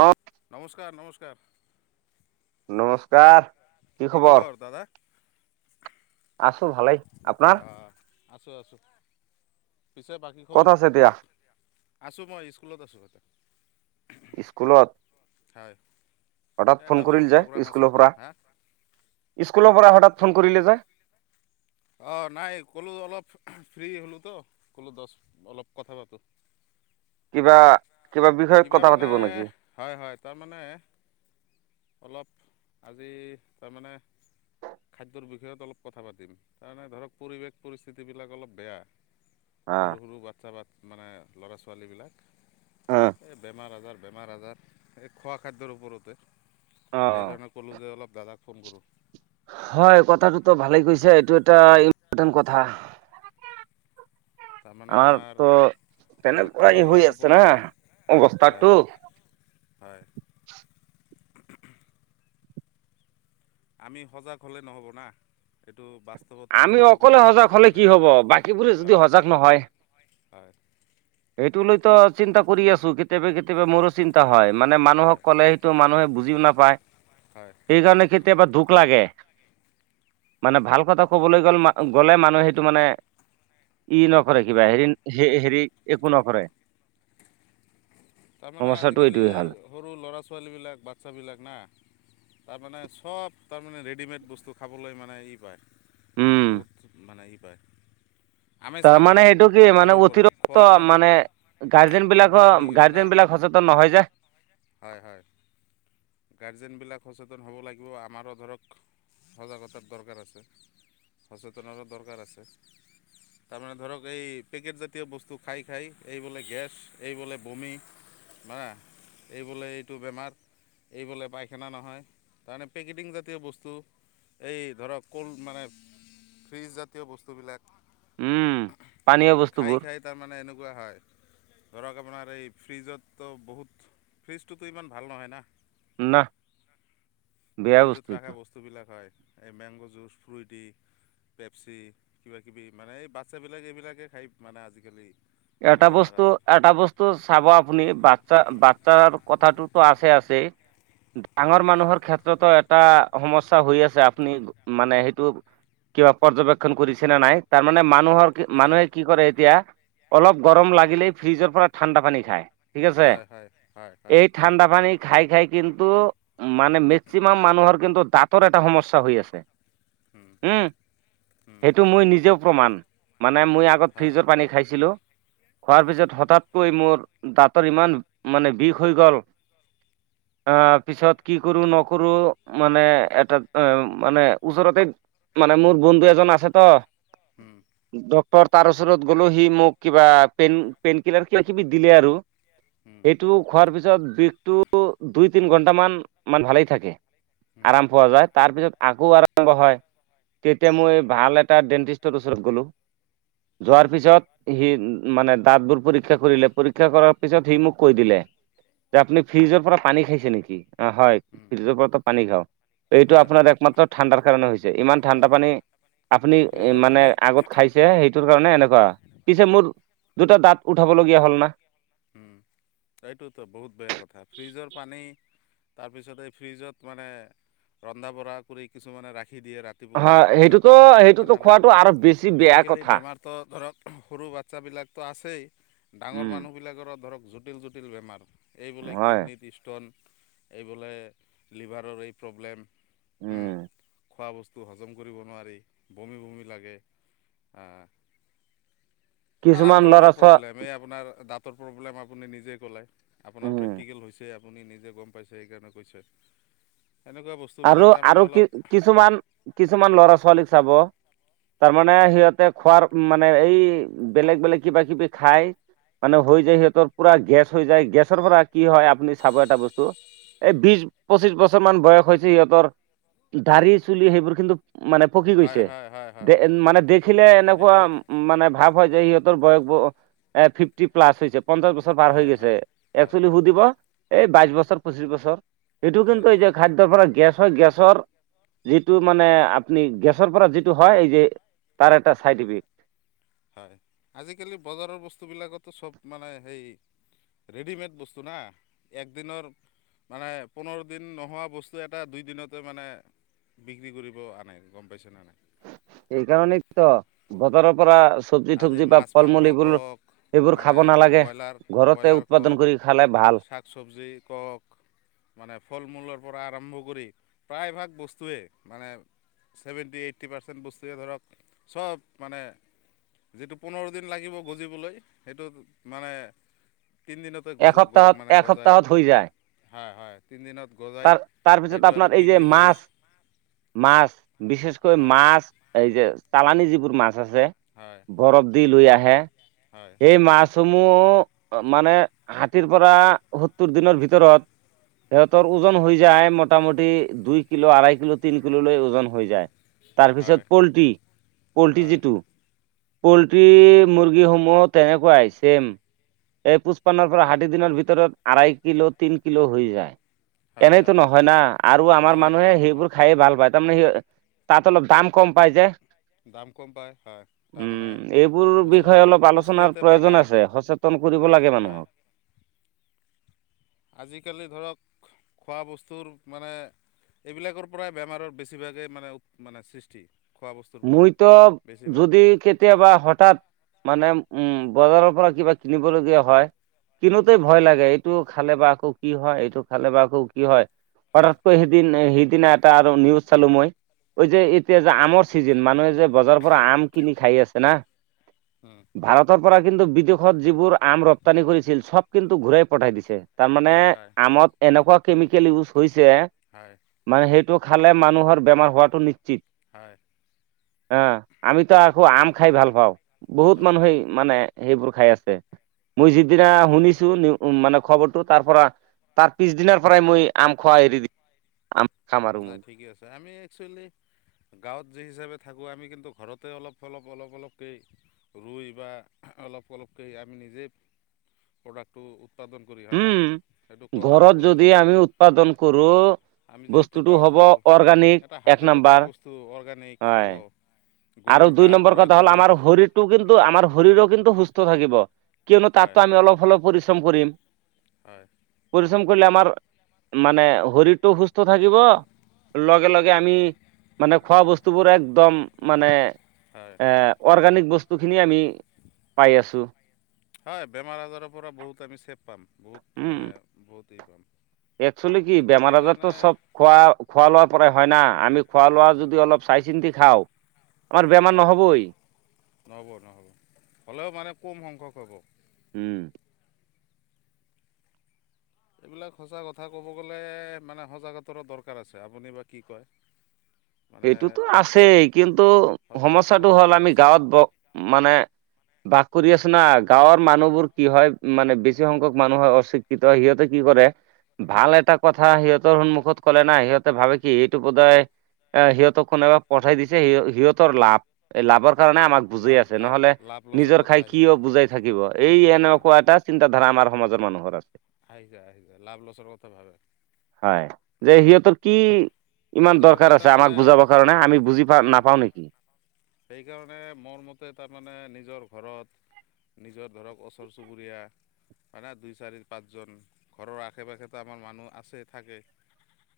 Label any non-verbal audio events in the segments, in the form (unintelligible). অহ ', নমস্কাৰ - নমস্কাৰ! নমস্কাৰ। কি খবৰ আছো ভালেই আপোনাৰ? অঁ আছোঁ আছোঁ। পিছে বাকী ক'ত খবৰ আছে এতিয়া কওক আছোঁ মই স্কুলত আছোঁ। স্কুলত। হয়। হঠৎ এটা ফোন সৰু কৰিল যে প্ৰগ্ৰাম স্কুলৰ আছিলতো পৰা হা স্কুলৰ পৰা হঠাৎ ফোন কৰিলে যে। অঁ নাই ক'লো অলপ ফ্ৰী হলোঁতো কলো দহ অলপ কথা পাতোঁ। কিবা কিবা বিষয়ত কিবা কথা মানে পাতিব নেকি হয় হয় তাৰমানে। অলপ আজি তাৰমানে খাদ্যৰ বিষয়ত অলপ কথা পাতিম তাৰমানে ধৰক পৰিৱেশ পৰিস্থিতিবিলাক অলপ বেয়া। হা সৰু সৰু বাচ্ছা বাচ্ছা, মানে ল'ৰা ছোৱালীবিলাক। অ এ বেমাৰ আজাৰ বেমাৰ আজাৰ এই খোৱা খাদ্যৰ ওপৰতে, অ অ সেইকাৰণে ক'লোঁ যে অলপ দাদাক ফোন কৰোঁ। হয় কথাটোতো ভালেই কৈছে এইটো। এটা ইম্পৰ্টেণ্ট কথা। তাৰমানে আমাৰ আমাৰটো এই তেনেকুৱা খোৱা লোৱাৰ হৈ আছে না ওপৰত হয় অৱস্থাটো, হয় আমি সজাগ হ'লে নহ'ব না এইটো বাছ আমি অকলে সজাগ হলে কি হব বাকীবোৰে যদি হয় সজাগ নহয় হয় সেইটো লৈ ত চিন্তা কৰি আছো কেতিয়াবা কেতিয়াবা মোৰো চিন্তা হয় মানে মানুহক হয় ক'লে সেইটো মানুহে বুজ বুজিও নাপায় হয় সেইকাৰণে কেতি কেতিয়াবা দুখ লাগে মানে ভাল কথা ক'বলৈ গ'লে গ'লে মানুহে সেইটো মানে ই নকৰে কিবা হেৰি হেৰি একো নকৰে তাৰমানে সমস্যাটো আজিকালি এইটোৱে হ'ল সৰু ল'ৰা ছোৱালীবিলাক বাচ্ছাবিলাক না তাৰমানে চব তাৰমানে ৰেডিমেড বস্তু খাবলৈ মানে ই পায় মানে উম বহুত মানে বাই তাৰ মানে সেইটো কি মানে অতিৰিক্ত মানে গাৰ্জেন অভ্যাস বিলাকৰ হৈ গৈছে না গাৰ্জেন বিলাক সচেতন নহয় যে হয় হয় গাৰ্জেন বিলাক সচেত সচেতন হ'ব লাগিব আমাৰো ধৰক সজাগতাৰ দৰকাৰ আছে সচেতনৰো দৰকাৰ আছে তাৰমানে ধৰক এই পেকেটজাতীয় বস্তু খাই খাই এই বোলে গেছ এই বোলে বমি ধৰা এইবোলে এইটো বেমাৰ এই বোলে পায়খানা নহয় তাৰমানে পেকেটিং জাতীয় বস্তু এই ধৰক কোল্ড মানে ফ্ৰিজ জাতীয় বস্তুবিলাক উম পানীয় খাই বস্তুবোৰ খাই তাৰমানে এনেকুৱা হয় ধৰক আপোনাৰ এই ফ্ৰিজততো বহুত ফ্ৰিজটোতো ইমান ভাল নহয় না না বেয়া ফ্ৰিজত বস্তু এইটো ৰাখা বস্তুবলাক হয় এই মেংগ' যুঁজ ফ্ৰইটি পেপচি কিবাকিবি মানে এই বাচ্ছাবিলাক এইবিলাকে খাই মানে আজিকালি, মানে এটা বেমাৰ বস্তু আজাৰ এটা বস্তু, চাব আপুনি বাচ্ছা বাচ্ছাৰ কথাটোতো আছে আছে ডাঙৰ মানুহৰ ক্ষেত্ৰতো এটা সমস্যা হৈ আছে আপুনি মানে সেইটো কিবা পৰ্যবক্ষণ কৰিছে নে নাই তাৰে মানে, মানুহৰ কি হয় মানুহে কি কৰে এতিয়া অলপ গৰম লাগিলেই ফ্ৰিজৰ পৰা ঠাণ্ডা পানী খায়। ঠিক আছে হয় হয় হয় হয় এই ঠাণ্ডা পানী, খাই খাই কিন্তু মানে মেক্সিমাম মানুহৰ কিন্তু দাঁত তৰ এটা সমস্যা হৈ আছে। উম উম সেইটো মই নিজে প্ৰমাণ মানে মই আগত হয় ফ্ৰীজৰ পানী খাই খোৱাৰ পিছত হঠাতকৈ মোৰ দাঁতৰ ইমান মানে বিষ হৈ গ'ল। অ' পিছত কি কৰো নকৰো মানে এটা এ মানে ওচৰতে মানে মোৰ বন্ধু এজন আছে তো উম ডক তৰ তাৰ ওচৰত গ'লো সি মোক কিবা পেইন পেইন কিলাৰ কিবা কিবি দিলে আৰু উম সেইটো খোৱাৰ পিছ পিছত বিষটো দুই তিন ঘণ্টামান মান ভালেই থাকে। উম আৰাম পোৱা যায় তাৰ পিছত আকৌ আৰম্ভ হয় তেতিয়া মই ভাল এট এটা ডেণ্টিষ্টৰ ওচৰত গলো' যোৱাৰ পিছত সি মানে দাঁতবোৰ পৰীক্ষা কৰিলে পৰীক্ষা কৰাৰ পিছত সি মোক কৈ দিলে যে আপুনি ফ্ৰিজৰ পৰা পানী খাইছে নেকি? অ' হয় উম ফ্ৰিজৰ পৰা পানী খাওঁ। এইটো হয় আপোনাৰ হয় একমাত্ৰ ঠাণ্ডাৰ কাৰণে হৈছে ইমান হয় ঠাণ্ডা হয় পানী আপুনি ফ্ৰিজৰ মানে পানী আগত খাইছে সেইটোৰ কাৰণে এনেকুৱ বা (inaudible) পিছে মোট দুটা দাঁত উঠাবলগীয়া হ'ল না। উম। এইটোতো বহুত বেয়া কথা। ফ্ৰিজৰ পানী তাৰপিছত এই ফ্ৰিজত মানে ৰন্ধা বঢ়া কৰি কিছুমানে ৰাখ খি দিয়ে হয় ৰাতিপুৱা সেইটোতো ৰাতি খাম সেইটোতো হয়নে নাই? খোৱাটো আৰু বেছি বেয়া আজিকালি কথা। বেমাৰটো ধৰক সৰু বাচ্ছাবিলাকতো আছেই ডাঙৰ উম, মানুহ বিলাক ধৰক জটিল জটিল বেমাৰ। এইবোলে হয় কিডনিত ষ্ট'ন এইবোলে লিভাৰৰ এই প্ৰব্লেম, উম খোৱা বস্তু টো হজম কৰিব নোৱাৰি বমি বমি লাগে নানান কিছুমান ল'ৰা ধৰণৰ ছোৱা প্ৰব্লেম এই আপোনাৰ দাতঁ তৰ প্ৰব্লেম আপুনি নিজে ক'ললে আপোনাৰ উম, প্ৰেক্টিকেল হৈছে আপুনি নিজে গম পাইছে সেইকাৰণে কৈছে। এনেকুৱা বস্তুবিলাক আৰু তাৰমানে আৰু কি অলপ কিছুমান কিছুমান ল'ৰা ছোৱালী চাব তাৰমানে সিহঁতে খোৱাৰ মানে এই বেলেগ বেলেগ কিবা কিবি খাই মানে হৈ যায় সিহঁতৰ পুৰা গেছ হৈ যায় গেছৰ পৰা কি হয় আপুনি চাব এটা বস্তু এই বিশ পঁচিশ বছৰ মান বয়স হৈছে যে সিহঁতৰ দাৰি চুলি সেইবোৰ কিন্তু মানে পকি হয় গৈছে। হয় হয় হয় দে হয় মানে হয় দেখিলে এনেকুৱা এইটো মানে ভাৱ হয় যে সিহঁত তোৰ বয়স ব এই ফিফ্টি প্লাছ হৈ যাব পঞ্চাশ বছৰ পাৰ হৈ হয় গৈছে, হয় হয় (unintelligible) সুধিব এই বাইছ বছৰ পঁচিছ বছৰ। এইটো কিন্তু এতিয়া খাদ্যৰ হয় পৰা গেছৰ, যিটো মানে আপনি গেছৰ পৰা যিটো হয় এই যে তাৰ এটা চাইডিফি হয় আজিকালি বজাৰৰ বস্তুবিলাকতো চব মানে সেই, ৰেডিমেড বস্তু না, একদিনৰ ধৰা পোন্ধৰ দিন নোহোৱা বস্তু এটা দুই দিনতে মানে, বিক্ৰী কৰিব আনে গ'ম পাইছেনে নাই। এইকাৰণে ত বজাৰৰ পৰা চব্জি আজি তবজি বা মাছ ফল মাংস মূল এইবোৰ কওঁক এইবোৰ মানে খাব নালাগে ব্ৰইলাৰ ঘৰতে ব্ৰইলাৰ উৎপাদন কওঁক, কৰি খালে ভাল চাক চবজি কওঁক, মানে ফল মূলৰ পৰা আৰম্ভ কৰি প্ৰায়ভাগ বস্তুৱে মানে ছেভেণ্টি এইটি পাৰ্চেণ্ট বস্তুৱে ধৰক চব মানে যিটো পোন্ধৰ দিন লাগিব গজিবলৈ সেইটো মানে তিনদিনতে গজো গ এসপ্তাহত মানে গজাই এসপ্তাহত হৈ যায় হয় হয়। তিনিদিনত গজাই তাৰ তাৰপিছত সেইটো আৰু আপোনাৰ এই যে বিক্ৰী কৰি মাছ, মাছ বিচেচকৈ হয় মাছ এই যে চালানি যিবোৰ মাছ আছে হয় বৰফ দি লৈ আহ হে। হয় এই মাছ হোম মোঅ মানে ষাঠিৰ পৰা সত্তৰ দিনৰ ভিতৰত, সিহঁতৰ ওজন হৈ যায় মটামুটি দুই কিলো আঢ়াই কিলো তিন কিলো লৈ ওজন হৈ যায়। তাৰপিছত হয় পলটি পলটি হয় যিটো। পলটি মুৰ্গীসমূহত তেনেকুৱাই ছেম, এই পুষ্পানৰ পৰা ষাঠি দিনৰ ভিতৰত আঢ়াই কিলো তিন কিলো হৈ যায়। হয় এনেইতো হয় নহয় না আৰু আমাৰ নহয় মানুহে নহয় নহয় সেইবোৰ খায়ে ভাল পাত তাৰ মানে স তাত অলপ দাম কম পাই যে। দাম কম পায় হয়, তাৰমানে বস্তুবিলাক খুছ চনাৰ প্ৰয়োজন আছে সচেতন কৰিব লাগে হয় মানুহক। আজিকালি ধৰক খোৱা বস্তুৰ মানে এইবিলাকৰ পৰাই বেমাৰৰ বেছিভাগেই মানে মানে সৃষ্টি। খোৱা বস্তুৰ পৰাই মইতো বেছিভাগ যদি কেতিয়াবা হঠাৎ মানে উম, বজাৰৰ পৰা কিবা কিনিবলগীয়া হয়। কিনোতেই ভয় লাগে এই এইটো খালে বা আকৌ কি হয় এইটো খালে বা আকৌ কি হয়। হয় পতককৈ সেইদিন-সেইদিনা এটা আৰু নিউজ চালো মই যে এতিয়া যে আমৰ চিজিন মানুহে যে বজাৰৰ পৰা আম কিনি খাই আছে না। হয় ভাৰতৰ পৰা কিন্তু বিদেশত যিবোৰ আম ৰপ্তানি কৰিছিল চব কিন্তু ঘূৰাই পঠাই দিছে। তাৰমানে হয় আমত এনেকুৱা কেমিকেল ইউজ হৈছে। যে হয় মানে সেইটো টো খালে মানুহৰ বেমাৰ হোৱাটো নিশ্চিত। হয়। অহ আমিতো আকৈ আম খাই ভাল পাওঁ। বহুত হয় মানুহেই মানে সেইবোৰ খাই আছে মই যিদিনা শুনিছো মানে খবৰটো তাৰ পৰা তাৰ পিছ দিনাৰ পৰাই মই আম খোৱা এৰি দি খাম আৰু নাই মই ঠিকেই আছে আমি, একচুৱেলি গাঁৱত যি হিচাপে থাকোঁ আমি কিন্তু ঘৰতে অলপ-অলপ-অলপ-অলপকে ৰুই বা অলপ-অলপকে আমি নিজেই প্ৰডাক্টটো। উৎপাদন কৰি হয়নে উম, সেইটো কৰি ঘৰত কৰিব যদি পাৰোঁ আমি উৎপাদন কৰো বস্তু টো গাঁও থাকোঁ এটা হাতে বনোৱা বস্তু অৰ্গেনিক হ'ব। হয় আৰু গৰুৰ দুই সাৰ নম্বৰ প্ৰয়োগ কথা হল কৰিম আমাৰ শৰীৰটো কিন্তু আমাৰ শৰীৰো কিন্তু সুস্থ থাকিব। কিয়নো হয় তাতো আমি হয় অলপ হলপ পৰিশ্ৰম কৰিম হয় কৰিলে আমাৰ মানে শৰীৰটো সুস্থ থাকিব লগে-লগে আমি মানে খোৱা বস্তু বোৰ একদম মানে হয় অৰ্গানিক বস্তু বস্তুখিনি আমি পাই আছোঁ। হয় বেমাৰ আজাৰৰ পৰা বহুত আমি চেপটি পাম বহুত মানে বহুত। টি পাম, একচুলি কি বেমাৰ আজাৰতো সেইকাৰণে চব খোৱা-খোৱা লোৱাৰ পৰাই হয় ন আমি খোৱা লোৱা হয় হয় যদি অলপ চাই চিন্তি খাওঁ। আমাৰ বেমাৰ হয় নহ'বই নহ'ব-নহ'ব হ'লেও মানে কম সংখ্যক হ'ব। উম এইবিলাক সঁচা কথা ক'ব গ'লে মানে সঁজাগত দৰকাৰ আছে আপুনি বা কি কয়? মানে সেইটোতো আছেয়ে কিন্তু সজাগতাৰো সমস্যাটো হ'ল দৰকাৰ আমি আছে গাঁৱত ব মানে বাস কৰি আছ না গাঁৱৰ মানুহবোৰ কি হয় মানে বেছি সংখ্যক মানুহ হয় অশিক্ষিত হয় সিহঁতে কি কৰে ভাল এটা কথা সিহঁতৰ সন্মুখত কলে না সিহঁতে ভাবে কি এইটো পদায় এ সিহঁতক কোনোবা পঠাই দিছে সিহঁতৰ লাভ এই লাভৰ কাৰণে আমাক লাভ বুজেই লাভ আছে লাভ নহলে লাভ লছৰ নিজৰ কথা খাই আহি কিয় যায় হয় বুজাই থাকিব এই হয় এনেকুৱা হয় এটা চিন্তাধাৰা আমাৰ সমাজৰ মানুহৰ আছে। আহি যায় আহি যায় লাভ লছৰ কথা ভাবে হয় যে সিহঁতৰ কি ইমান দৰকাৰ আছ মানে হয় নেকি সেইকাৰণে মোৰ মতে তাৰমানে নিজৰ ঘৰত নিজৰ ধৰক ওচৰ চুবুৰীয়া মানে দুই চাৰি পাঁচজন ঘৰৰ আশে পাশে তামান আমাৰ মানুহ আছে থাকে।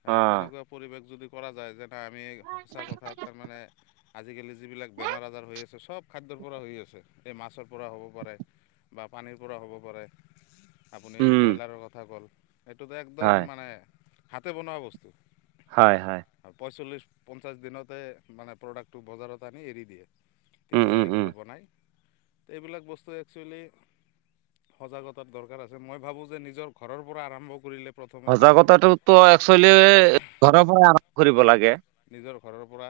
হা অ এনেকুৱা পৰিৱেশ যদি কৰা যায় যে তে আমি সঁচা কথা তাৰমানে আজিকালি যিবিলাক বেমাৰ আজাৰ হৈ আছে চ'ব খাদ্যৰ পৰা হৈ আছে। এই মাছৰ পৰা হ'ব পাৰে, বা পানীৰ পৰা হ'ব পাৰে। আপুনি যি উম ব্ৰইলাৰৰ কথা ক'ল। এইতোটো একদম হয় মানে হাতে বনোৱা বস্তু। হয় হয় পয়ৈচল্লিছ পঞ্চাছ দিনতে মানে প্ৰডাক্ট টো বজাৰত আনি এৰি দিয়ে। ঠিক উম তিনি উম চাৰি উম কিলো বনায়। এইবিলাক বস্তু একচুৱেলি সজাগতাৰ দৰকাৰ। মই ভাবোঁ যে নিজৰ ঘৰৰ পৰা আৰম্ভ কৰিলে। প্ৰথমে ভাল হয় সজাগতাতোটো একচোৱেলি ঘৰৰ পৰা আৰম্ভ কৰিব লাগে। নিজৰ ঘৰৰ পৰা।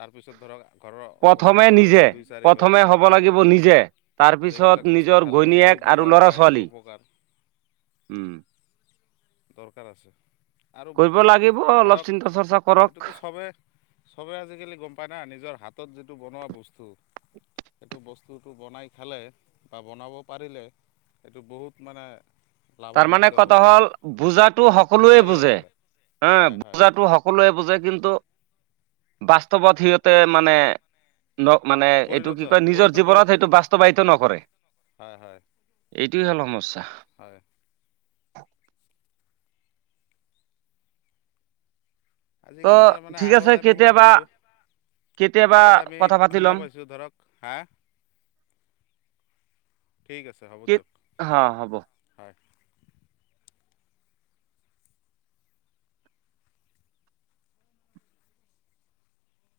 তাৰপিছত ধৰক ঘৰৰ ওচৰে প্ৰথমে পাঁজৰে নিজে দুই চাৰি ঘৰৰ প্ৰথমে হ'ব হয়। লাগিব নিজে। যে তাৰপিছত এইবিলাক বস্তু নিজৰ খালে ঘৈণীয়েক এইটো আৰু উপকাৰ ল'ৰা বা এইটো ছোৱালী অপকাৰ। উম। দৰকাৰ আছে। আৰু কৰিব লাগিব অলপ চিন্তা ধৰক, চৰ্চা এই কৰক টো চবেই, চবেই আজিকালি গম পায় না নিজৰ হাতত যিট এইটো বনোৱা বস্তু। এইটো বস্তুটো বনাই খালে, বা বনাব পাৰিলে, এইটো বহুত মানে তাৰমানে লাভান্বিত কথা হ'ব হ'ল, বুজাতো সকলোৱে বুজে। চাৰিওফালে হা, হয় হয় বুজাতো সকলোৱে বুজে কিন্তু ন্তু বাস্তৱত সিহঁতে মানে, ন মানে এইটো পৰিণত কি কয় পৰি নিজৰ পৰি জীৱনত সেইটো বাস্তৱিত নকৰে। হয় হয় এই টোৱেই হ'ল সমস্যা। হয়। (inaudible) আজিকালি ত' তাৰমানে ঠিক আছে আগত আমি শুনা কেতিয়াবা পাইছোঁ। কেতিয়াবা আগত আমি কথা পাতি শুনা ল'ম পাইছোঁ ধৰক, হা? ঠিক আছে হ'ব কি দিয়ক। হা হ'ব। হয়।